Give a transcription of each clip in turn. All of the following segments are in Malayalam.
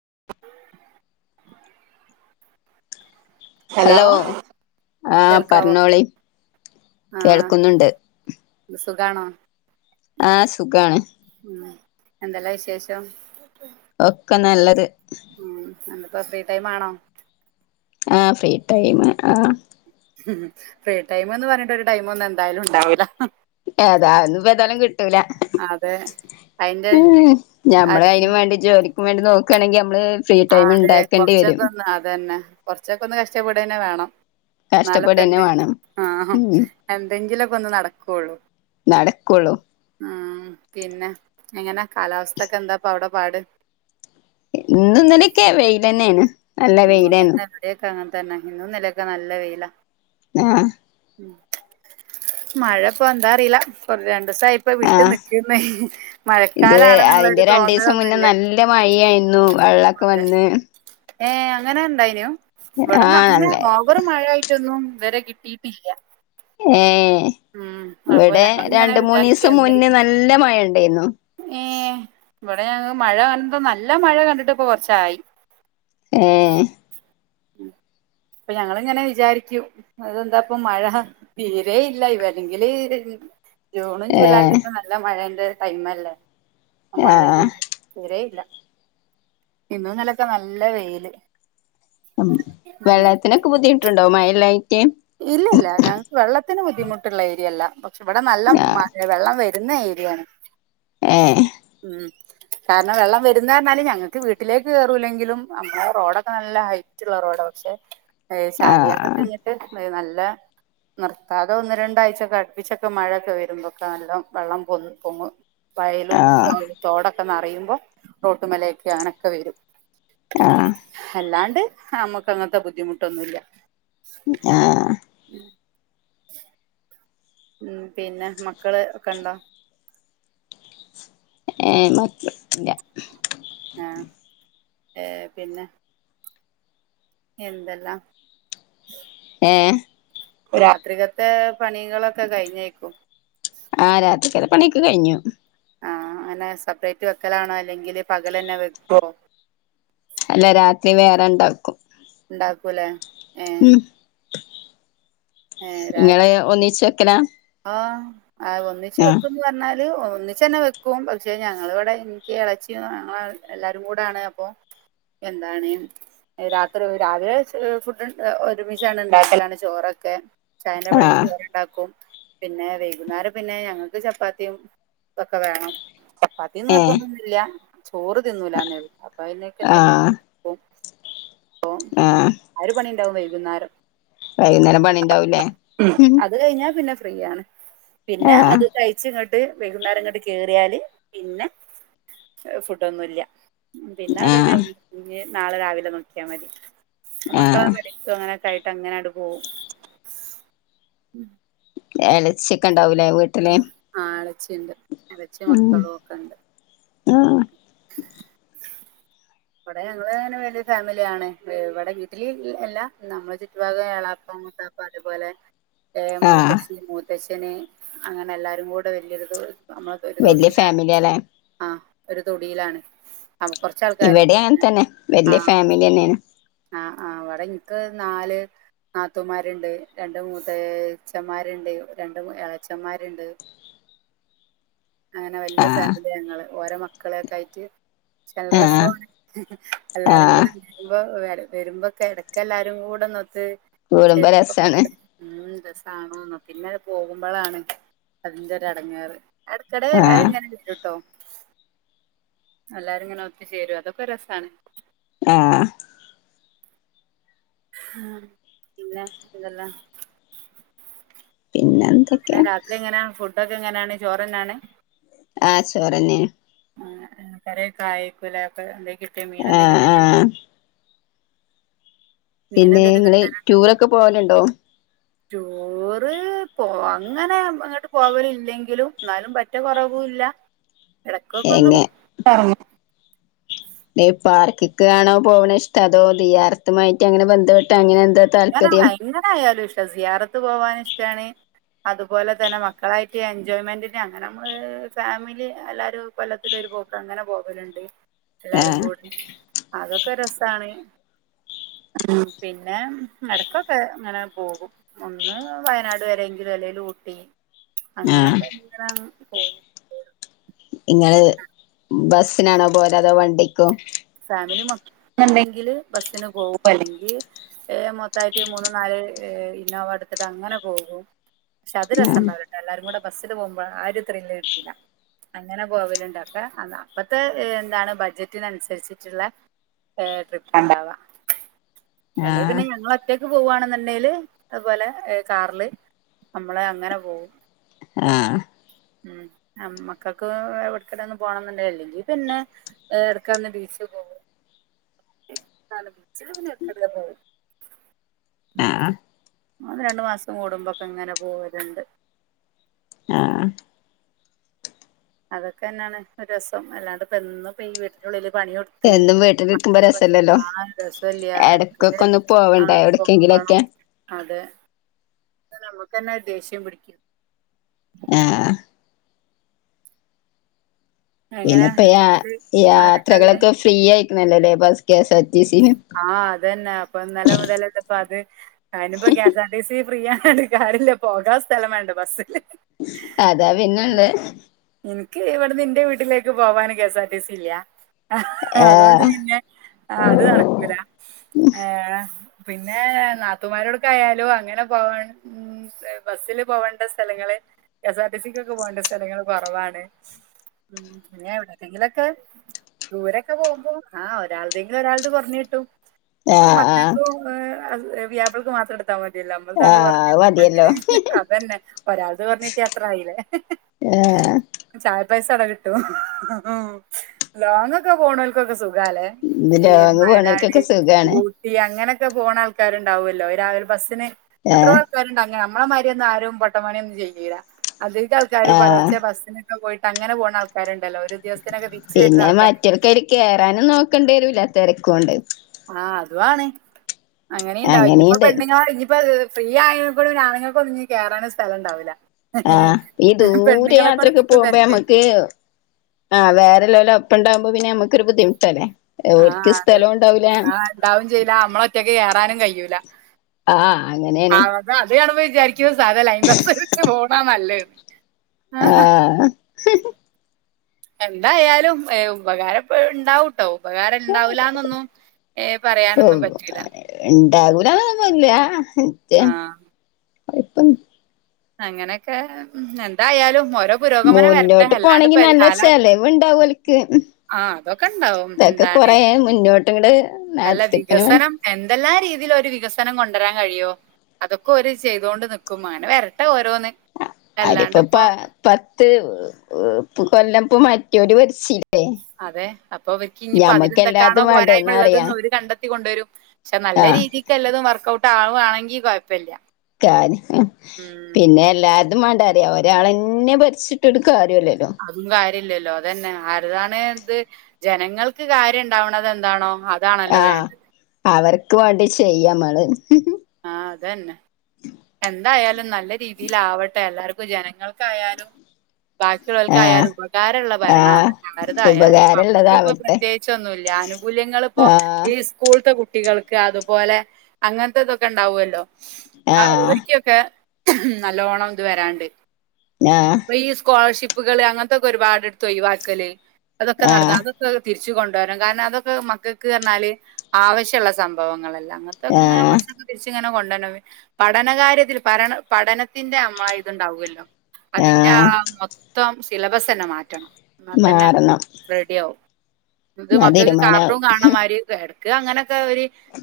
[unintelligible] ഹലോ ആ കേൾക്കാവോ പറഞ്ഞോളി ആ കേൾക്കുന്നുണ്ട് സുഖാണോ ആഹ് സുഖാണ് ഉ എന്തല്ലാ വിശേഷം ഒക്കെ നല്ലത് എപ്പ ഫ്രീ ടൈം ആണോ ആഹ ഫ്രീ ടൈം ആഹ ഉ ഫ്രീ ടൈംന്ന് പറഞ്ഞിട്ട് ഒരു ടൈമ ഒന്നും എന്തായാലും ഉണ്ടാവില്ല അഏതാന്നപ്പ തായാലും കി കിട്ടൂല അതെ അയിന്റെ ഞമ്മള് അത് അയിനും വാണ്ടി ജോലി വണ്ടി നോക്ക്ണെങ്കി നമ്മള് ഫ്രീ ആ ടൈം അതെ ഇണ്ടാക്കേണ്ടി കൊർച്ചൊക്കെ വരും ഒന്ന് അതന്നെ കൊറച്ചൊക്കെ ഒന്ന് കഷ്ടപ്പെടെന്നെ വേണം ഇന്നാലെ ഇപ്പ കഷ്ടപ്പെടന്നെ എന്തെ വേണം ആ ഹമം ഉം എന്തെങ്കിലൊക്കെ ഒന്ന് നടക്കൊള്ളു നടക്കുള്ളൂ ആ ഉം പിന്നെ എങ്ങനെ കാലാവസ്ഥക്കെ എന്താപ്പ അവ്ടെ പാട് ഇന്നും ഇന്നലെ ഒക്കെ വെയിലെന്നെയാണ് ഉം അതന്നെ ഇവ്ടെ ഒക്കെ അങ്ങൻ തെന്നെ ഇന്നും ഇന്നലെ ഒക്കെ നല്ല വെയിലാ ആഹ് ഉം മഴപ്പോ എന്താ അറീലാ ഇപ്പോ ര സായിപ്പൊ വിട്ട് ആഹ് നിക്ക്ന്ന് ഇത് മഴക്കാലാണ്ന്ന് ഇള്ളൊര് അതിന്റെ തോന്നലൊന്നും ഇല്ല്യാ വള്ളൊക്കെ വന്ന് ഏ അങ്ങനെ ഇണ്ടായിനോ ഇവടെന്നാ ആഹ് അങ്ങനെ നല്ല ഓവറ് മഴ ആയിട്ടൊന്നും വെരെ കിട്ടിയിട്ട് ഇല്ല ഏ എ ഇവടെ ഞങ്ങളിങ്ങനെ രണ്ട് വിചാരിക്കും മൂന്നീസം മുന്നെ എന്തായിരിക്കും നല്ല മഴ ഇണ്ടെയ്ന്നു ഇവടെ ഞങ്ങക്ക് മഴ കാണുമ്പം നല്ല മഴ കണ്ടിട്ട് ഇപ്പം കൊർച്ചായി ഏ അപ്പ ഞങ്ങൾ ഇങ്ങനെ വിചാരിക്കും അതെന്താ ഇപ്പൊ മഴ തീരെ ഇ ല്ല [unintelligible] വെര്നെങ്കിൽ ജൂണും ഏഹ് ജൂലൈക്കെ നല്ല മഴെന്റെ ടൈമല്ലേ മഴ ആഹ് ഇല്ല തീരെ ഇല്ല ഇന്നും ഇന്നലൊക്കെ നല്ല വെയില് ഉം ഉം വെള്ളത്തിനൊക്കെ ബുദ്ധിമുട്ട്ണ്ടൊ മയില്ലായി ഇല്ലല്ല ഞങ്ങക്ക് വെള്ളത്തിന് ബുദ്ധിമുട്ടുള്ള ഏര്യയല്ല ഷേ ഇവിടെ നല്ല മലവെള്ളം വെ വരുന്ന ഏര്യയാണ് ഏ ഉം കാരണം വെള്ളം വരുന്ന റഞ്ഞാല് ഞങ്ങൾക്ക് വീട്ടിലേക്ക് കയറൂലെങ്കിലും അമ്മളെ റോഡൊക്കെ നല്ല ഹൈറ്റ് ള്ള റോഡോ പക്ഷേ ഏയ് ശാലിയാറ് ആഹ് കഴിഞ്ഞിട്ട് അ നല്ല നിർത്താതെ ഒന്ന് രണ്ടാഴ്ചൊക്കെ അടുപ്പിച്ചൊക്കെ മഴയൊക്കെ വരുമ്പോക്കെ നല്ല വെള്ളം പൊ പൊങ്ങും വയലും ആഹ് തോടൊക്കെ നറ റയുമ്പോ റോട്ടുമലൊക്കെ അനൊക്കെ വരും ആഹ് അല്ലാണ്ട് നമുക്ക് അങ്ങനത്തെ ബുദ്ധിമുട്ടൊന്നുഇല്ല മം ആ [unintelligible] ഉം പിന്ന മക്കള് ഒക്കെ ണ്ടോ ഏർ മറ്റ ഇല്ല [unintelligible] ആ ഏ പിന്നെ എന്തല്ലാ ഏഹ് രാത്രിക ഏ പണികളൊക്കെ കഴിഞ്ഞേക്കും ആ രാത്രിക്കലെ പണിക്കെ കഴിഞ്ഞു ആഹ അങ്ങനെ സെപ്പറേറ്റ് വെക്കലാണോ അല്ലെങ്കില് പകല ന്നെ വെക്കോ അല്ല രാത്രി വേറെ ണ്ടാക്കും ഉണ്ടാക്കൂലേ ഏഹ് മം [unintelligible] നിങ്ങള് ഒന്നിച്ചു വെക്കലാ ആ ആ ഒന്നിച്ച് ആഹ് വെക്കുംന്ന് പറഞ്ഞാൽ ഒന്നിച്ചന്നെ വെക്കും പക്ഷെ ഞങ്ങൾ ഇവിടെ എനിക്ക് ഇളച്ചി ഞങ്ങൾ എല്ലാരും കൂടൊണ് അപ്പൊ എന്താണ് രാത്രി രാവിലെ ഫുഡ് ഒരുമിച്ചാണ് ഉണ്ടാക്കലാണ് ചോറൊക്കെ ചായന്റെ പടക ആഹ് ചോർ ണ്ടാക്കും പിന്നെ വൈകുന്നേരം പിന്നെ ഞങ്ങൾക്ക് ചപ്പാത്തിയും ഒക്കെ വേണം ചപ്പാത്തി ഏഹ് നിർബന്തോന്നും ഇല്ല ചോറ് തിന്നൂലന്നെ ള്ളു അപ്പോ അതിനൊക്കെ എന്തെങ്കിലും ആ ആ ഒരു പണി വൈകുന്നേരം വൈകുന്നേരം പണിണ്ടാവുല്ലേ മം ഫ്രീയാണ് പിന്നെ അത് കയിച്ച് ഇങ്ങട്ട് വൈകുന്നേരം ഇങ്ങട്ട് കേറിയാല് പിന്നെ ഫുഡ്‌ന്നുല്യാ പിന്നാക ആഹ് കയിഞ്ഞ് നാളെ രാവിലെ നോക്കിയാൽ മതി ആഹ് മക്കളവെടിത്തും അങ്ങനെക്കെയിട്ട് ക്ക അങ്ങനണ്ട് പോവും ഗ്യലക്സി ക്കെ ണ്ട് ആ ആ ളച്ചിണ്ട് ഇളച്ചി ഉം മക്കളും ഒക്കെ ഉണ്ട് ആഹ് ഇവിടെ ഞങ്ങള് അങ്ങനെ വലിയ ഫാമിലിയാണ് ഇവിടെ വീട്ടില് എല്ല നമ്മെ ചുറ്റുപാഗ ഏളാപ്പ മൂത്താപ്പ അത് പോലെ ഏ ആഹ് മൂത്തച്ചി മൂ ത്തച്ചന് അങ്ങനെ എല്ലാരും കൂടെ വലിയൊരു നമ്മളക്കെ ഒരു വല്യ തൊടുല ഫാമിലിയാല്ലേ ആ ഒരു തൊടിയിലാണ് അപ്പൊ കൊറച്ചാൾക്കാര് ഇവിടെ അഅങ്ങനെതന്നെ തന്നെ വല്യ ഫാമിലി തന്നെണ് ആ ആ അവിടെ ഇനിക്ക് നാല് നാത്തൂന്മാരുണ്ട് രണ്ട് മൂത്തച്ചന്മാരുണ്ട് രണ്ട് ഇ.... ച്ച്ചന്മാരുണ്ട് അങ്ങനെ വല്യ ആഹ് ഫാമിലി ഞങ്ങള് ഓരോ മക്കളെയക്കെ ആയിട്ട് നല്ല ആഹ് രസമാണ് എല്ലാരും ആഹ് കൂടെ ഉണ്ട്പോ വരുമ്പോ കിടക്ക എല്ലാരും കൂടെന്നൊത്ത് കൂടുമ്പോ രസാണ് ശപ്പല്ല ഉന്ത [unintelligible] സാണോ ന്നോ പിന്നെ പോകുമ്പോ മ്പളാണ് അതിന്റെ ഒരടങ്ങാറ് ഇടക്കിടയിൽ എല്ലാരും ആഹ് ഇങ്ങനെ വരും കേട്ടോ എല്ലാരും ഇങ്ങനെ ഒത്തുചേരും അതൊക്കെ രസാണ് ആ ആ അല്ലെ ഇതെല്ലാം പിന്നെ എന്തൊക്കെ ട്ക്കെ എങ്ങനെയണ് ചോറ്ന്നാണ് ആ ചോറെന്നെയ കറി കായക്കലെ ഒക്കെ എന്ത ആ ആ മീൻ പിന്നെ എന്തേലും നിങ്ങള് ടൂറൊക്കെ പോവാലു ണ്ടോ ടുറ് പോ അങ്ങനെ അങ്ങോട്ട് പോവല ഇല്ലെങ്കിലും എന്നാലും പറ്റ കൊറവല്ല ഇടക്കൊക്കെ ഒന്ന്കറങ്ങും പാർക്കക്കാണോ പോവണ ഇഷ്ട അതോ ദീ്യാർത്തമായിട്ട് അങ്ങനെ ബന്ധപ്പെട്ട് ട്ട് അങ്ങനെ എന്താ എങ്ങനെ താല്പര്യം. എങ്ങനെ ആയാലും സിയാറത്ത് പോകൻ ഇഷ്ടമാണ് അതുപോലെ തന്നെ മക്കളായിട്ട് എൻജോയ്മെന്റിന് അങ്ങനെ ഫാമിലി എല്ലാരും കൊല്ലത്തിരു പോക്ക് അങ്ങനെ പോവലുണ്ട് എല്ലാരും ആഹ് കൂടി അതൊക്കെ രസ ന്നാണ് പിന്ന പിന്നെ മടക്കൊക്കെ ഇങ്ങനെ പോകും ഒന്ന് വയനാട് വരെങ്കിലും അല്ലെങ്കി ഊട്ടി ആഹ് അങ്ങനെയൊക്കെ പോയി നിങ്ങള് ബസിനാണോ പോലെ അതോ വണ്ടിക്കൊ ഫാമിലി മൊത്തൊണ്ടെങ്കില് ബസ്സിന് പോകും അല്ലെങ്കി മൊത്തായിട്ട് മൂന്ന് നാല് ഇന്നോവ എടുത്തിട്ട് അങ്ങനെ പോകും പക്ഷെ അത് രസ ആഹ് ഒണ്ടാവില്ലേട്ടോ എല്ലാരും കൂടെ ബസ്സിന് പോകുമ്പഴ ആ ഒരു ത്രില്ല് കിട്ടൂല്ല അങ്ങനെ പോവലുണ്ടക്കെ അന് അപ്പത്തെ എന്താണ് ബഡ്ജറ്റിനനുസരിച്ച് ച്ചുള്ള ഏ ട്രിപ്പ് ണ്ടാവാ അല്ലെയ് ആഹ് പിന്നെ ഞങ്ങളൊറ്റ ക്ക് പോവാണെന്നുണ്ടേല് അതുപോലെ ഏ കാറില് നമ്മള് അങ്ങനെ പോവും ആഹ് ഉം നമ്മക്കൊക്കെ എവിട്ക്കേലും ഒന്ന് പോണംന്നൊണ്ടേല് ല്ലെങ്കി പിന്നെ ഏ എടക്കൊന്ന് ബീച്ച് പോവും ബീച്ചില് പിന്നെ എടക്കെടക്കേ പോവും ആഹ് [unintelligible] രണ്ട് മാസം കൂടുമ്പൊക്കെങ്ങനെ പോവലുണ്ട് ആ അതൊക്കെ എന്നാണ് ഒരോസം അല്ലാതെപ്പം എന്നും ഇപ്പ ഈ വീട്ടിനുള്ളില് പണി ഒടുത്ത് എന്നും വീട്ടിലിരിക്കുമ്പോ [unintelligible] രസല്ലല്ലോ രസവുല്ല്യ ട്ക്കൊക്കെ എടക്കൊക്കെ ഒന്ന് പോവണ്ടേ അങ്ങനെ പോകണം എവിടക്കെങ്കിലൊക്കെ അതെ പിന്നെ നമുക്കെന്നെ ദേഷ്യം പിടിക്കും ആ എങ്ങനാ പിന്നെപ്പ യാ വീട്ടില് ആരൊക്കെള്ളെ യാത്രകളൊക്കെ ഫ്രീ ആയ്ക്കും - ലല്ലല്ലേ ബസ്സ് ആ അതന്നെ അപ്പൊ ഇന്നലെ മുതലതിന്ന്പ്പൊത് അയിനിപ്പൊ കെഎസാർടിസി ഫ്രീയാണണ്ട് കാര്യല്ല പോകാൻ സ്ഥലം വേണ്ടേ ബസ്സില് അതാ പിന്നൊള്ളെ ക്ക് ഇവിടന്ന് ന്റെ വീട്ടിലേക്ക് പോവാന് K S R T C ഇല്ല്യ അതുകൊണ്ട് ആഹ് പിന്നെ ആ അത് നടക്കൂല ഏ പിന്നേ നാത്തുമാരോടൊക്കെ ആയാലും അങ്ങനെ പോവാൻ മ്മ് ബസ്സില് പോവണ്ട സ്ഥലങ്ങള് കെസാർടിസിക്കൊക്കെ പോവണ്ട സ്ഥലങ്ങള് കൊറവാണ് പിന്നെ എവിടേക്കെ ങ്കിലൊക്കെ ദൂരൊക്കെ പോകുമ്പോ ആ ഒരാൾ എന്തെങ്കിലും ഒരാൾത് കൊറഞ്ഞ് കിട്ടും ആ ആഹ് ആഹ് മക്കക്കും ഏ അത് വ്യാപക്ക് മാത്രം എട് ത്താ മതീലാ നമ്മൾതാണ്ട് ആഹ് പറഞ്ഞ് അത് മതിയല്ലോ അതന്നെ ഒരാൾതെ കൊറഞ്ഞ് കിട്ടിയ അത്ര ആയില്ലേ ആഹ് ചാ പൈസ അവിടെ കിട്ടോ ലോങ്ങ് ഒക്കെ പോണവർക്കൊക്കെ സു ഖാലേ ഇത് ലോങ്ങ് പോണോർക്കൊക്കെ സുഖാണ് അങ്ങനക്കെ പോണ ആൾക്കാരുണ്ടാവുല്ലോ രാവിലെ ബസ്സിന് എത്രപേർ ആഹ് ആൾക്കാരൊണ്ട് അങ്ങന നമ്മളെ മാര്യോന്നും ആരും പൊട്ടപ്പണിയൊന്നും ചെയ് വീലാ അതിന്റെ ആൾക്കാര് ആഹ് പലർച്ചേ ബസിന് പോയിട്ട് അങ്ങനെ പോണ ആൾക്കാര് പിന്നെ മറ്റ കയറാനും നോക്കണ്ടേലൂല തെരക്കൊണ്ട് ആഹ അതുവാണ് അങ്ങനെയുണ്ടാവെ ഇനിപ്പോ അങ്ങനീണ്ട് പെണ്ണുങ്ങൾ ഇഞ്ഞിപ്പോ അ ഫ്രീ ആയനെകൊണ്ട് ആണുങ്ങൾക്കൊന്നും ഇഞ്ഞി കേറാനും സ്ഥലണ്ടാവുല്ല ആഹ ഈ ദൂരെ യാത്രക്കെ തിക്കും പോകുമ്പോ നമ്മുക്ക് തിരക്കേക്കും ആഹ വേറെളോല്ലെ ട്ടാവുമ്പോ പിന്നെ മക്ക് ക്കൊരു ബുദ്ധിമുട്ടലേ ആഹ അതെ ആ ഇണ്ടാവും ചെയ്യുല നമ്മളൊറ്റക്ക് കേയറാനും കഴിയൂ ഇല്ല ആ അങ്ങനെണ് ചാരിക്കും സാധാ ലൈൻ ബസ് വിളിച്ച് പോണ നല്ലേ ആഹ എന്തായാലും ഏ ഉപകാര ണ്ടാവും ട്ടോ ഉപകാരം ഇണ്ടാവൂലന്നൊന്നും ഏ പറയാനൊന്നും പറ്റില്ല ഉണ്ടാകൂലന്നൊന്നുല്ല ആ ഇപ്പൊ അങ്ങനെയൊക്കെ എന്തായാലും മോശ മുന്നോട്ട് പോണെങ്കിൽ നല്ല ചെലവുണ്ടാവും ഓല്ക്ക് ആ അതൊക്കെ ഉണ്ടാവും ഇതൊക്കെ എന്താണ് കൊറേ മുന്നോട്ട് ഇങ്ങട് നടത്തിപ്പിന് ഇതില ഒരു വികസനം കൊണ്ടുവരാൻ കഴിയോ അതൊക്കെ ഓര് ചെയ്തോണ്ട് നിക്കും അങ്ങനെ വെര ആ അര്പ്പൊ പ പത്ത് കൊല്ലപ്പോ മറ്റോര് ഭരിച്ചി അതെ അപ്പൊ അവർക്ക് ഇനിയിപ്പോ അതിലെന്തൊക്കാണോ എല്ലാതും വേണ്ടേ പോരായ്മ ഉള്ളത് ഒന്നറിയാം അവര് കണ്ടത്ത ത്തി കൊണ്ടുവരും ക്ഷെ നല്ല ആഹ് രീതിക്ക്ല്ലതും വർക്ക്ഔട്ട് ആളുകുണെങ്കിൽ കുഴപ്പമില്ല കാന് ഹ് പിന്നെ എല്ലാ അത് മേണ്ടറ ഒരാൾെന്നെ ഭരിച്ചിട്ട് എടുക്കാ [unintelligible] ദില്ലല്ലോ അതന്നെ ആരതാണ് ഇത് ജനങ്ങൾക്ക് കാര്യം ണ്ടാവണത് എന്താണോ അതാണല്ലോ ആ വേണ്ടത്. അവർക്ക് വേണ്ടി ചെയ്യമ്മള്ള് ഉ ആഹ അതന്നെ എന്തായാലും നല്ല രീതിൽ ആവട്ടെ എല്ലാർക്കും ജനങ്ങൾക്കായാലും ആഹ് ബാക്കിയുള്ളോർക്കായാലും ഉപകാരള്ള ഭരണം ആഹ് ആവട്ടെ ആരതായാലും ഞമ്മക്ക് പ്പോ ഉപകാരള്ളതാവട്ടെ പ്രത്യേകിച്ചൊന്നുല്ല ആനുകൂല്യങ്ങള് പ്പോ ആഹ് ഈ സ്കൂളത്തെ കു കുട്ടികൾക്ക് അതുപോലെ അങ്ങനത്തെ തൊക്കെ ഉണ്ടാവുമല്ലോ ആ ആഹ് ഓരിക്കൊക്കെ ഉ നല്ലോണം ഇത് വരാണ്ട് ആഹ് ഇ സ്കോളർഷിപ്പ ഉപ്പുകള് അങ്ങനത്തെൊക്കെ ഒരുപാട്ടുത്ത് ഒഴിവാക്കല് അതൊക്കെ നടന്ന ആഹ് അതൊക്കെതിരി കുച്ച കൊണ്ടുവരാം കാരണം അതൊക്കെ മക്കൾക്ക് പറഞ്ഞാല് ആവശ്യമുള്ള സംഭവങ്ങളെല്ലാം ആഹ തിരിച്ച ഇങ്ങനെ കൊണ്ടുന്ന പഠനകാര്യത്തിൽ പഠ പഠനത്തിന്റെ അമ്മ ഇതുണ്ടാവുമല്ലോ അതിന്റെ ആഹ് ആ മൊത്തം സിലബസ് തന്നെ മാറ്റണം എന്നാൽ തന്നെ മാറണം റെഡി ആവും ഇത് ആ മക്കൾക്ക് തീരുമാനം കാർട്ടവും കാണാൻ മാരി [unintelligible] അങ്ങനെ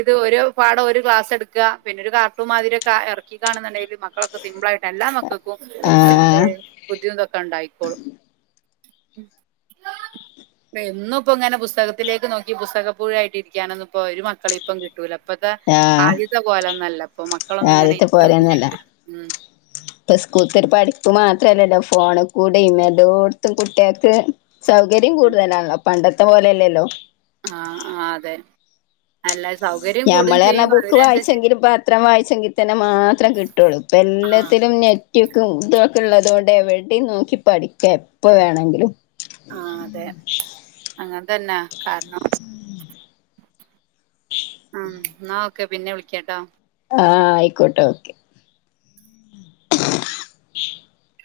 ഇത് ഓരോ പാട ഒരു ഗ്ലാസ് എടുുക പിന്നെ ഒരു കാർട്ടൂൺ മാതിരിക്കെ ഇറക്കിക്കാണുണ്ടെങ്കിൽ മക്കളൊക്കെ സിംമ്പിള ആയിട്ട് എല്ലാ മക്കൾക്കും ആഹ് ബുദ്ധിമുന്തൊക്കെ ഉണ്ടായിക്കോളും എന്നും ഇപ്പ ഇങ്ങനെ പുസ്തകത്തിലേക്ക് നോക്കി പുസ്തകപ്പഴായിട്ട് ഇരിക്കാനന്ന ഇപ്പോ ഒരു മക്കള ഇപ്പം കി കിട്ടല അപ്പത്തെ ആഹ് സാധ്യത പോലെ ഒന്നല്ല അപ്പൊ മക്കളൊന്നും ഇങ്ങനെ ആദ്യത്തെ ഏറ്റ എന്ത് പോലെയൊന്നല്ല ചെയ്യ ഉ അത്രല്ലല്ലോ ഫോണിൽ കൂടെ ഇതോത്തും കുട്ടികൾക്ക് സൗകര്യം കൂടുതലാണല്ലോ പണ്ടത്തെ പോലെയല്ലല്ലോ ആഹ ആ അതെ അല്ലാ ഞമ്മൾ എറഞ്ഞ ബുക്ക് വായിച്ചെങ്കിലും പത്രം വായിച്ചെങ്കിൽ തന്നെ മാത്രം കിട്ടുള്ളൂ ഇപ്പ ആ എല്ലാത്തിലുംഞെ കുറ്റിയക്കെ മുദൊക്കെ ഉള്ളതുകൊണ്ട് എവിടെയും നോക്കി പഠിക്കുക എപ്പോ വേണമെങ്കിലും ആ അതെ അങ്ങനെ അതന്നെ കാരണം ഉം നാ ക്കെ പിന്നെ വിളിക്കേട്ടോ ആഹ ആയിക്കോട്ടെ ഓക്കെ [inaudible]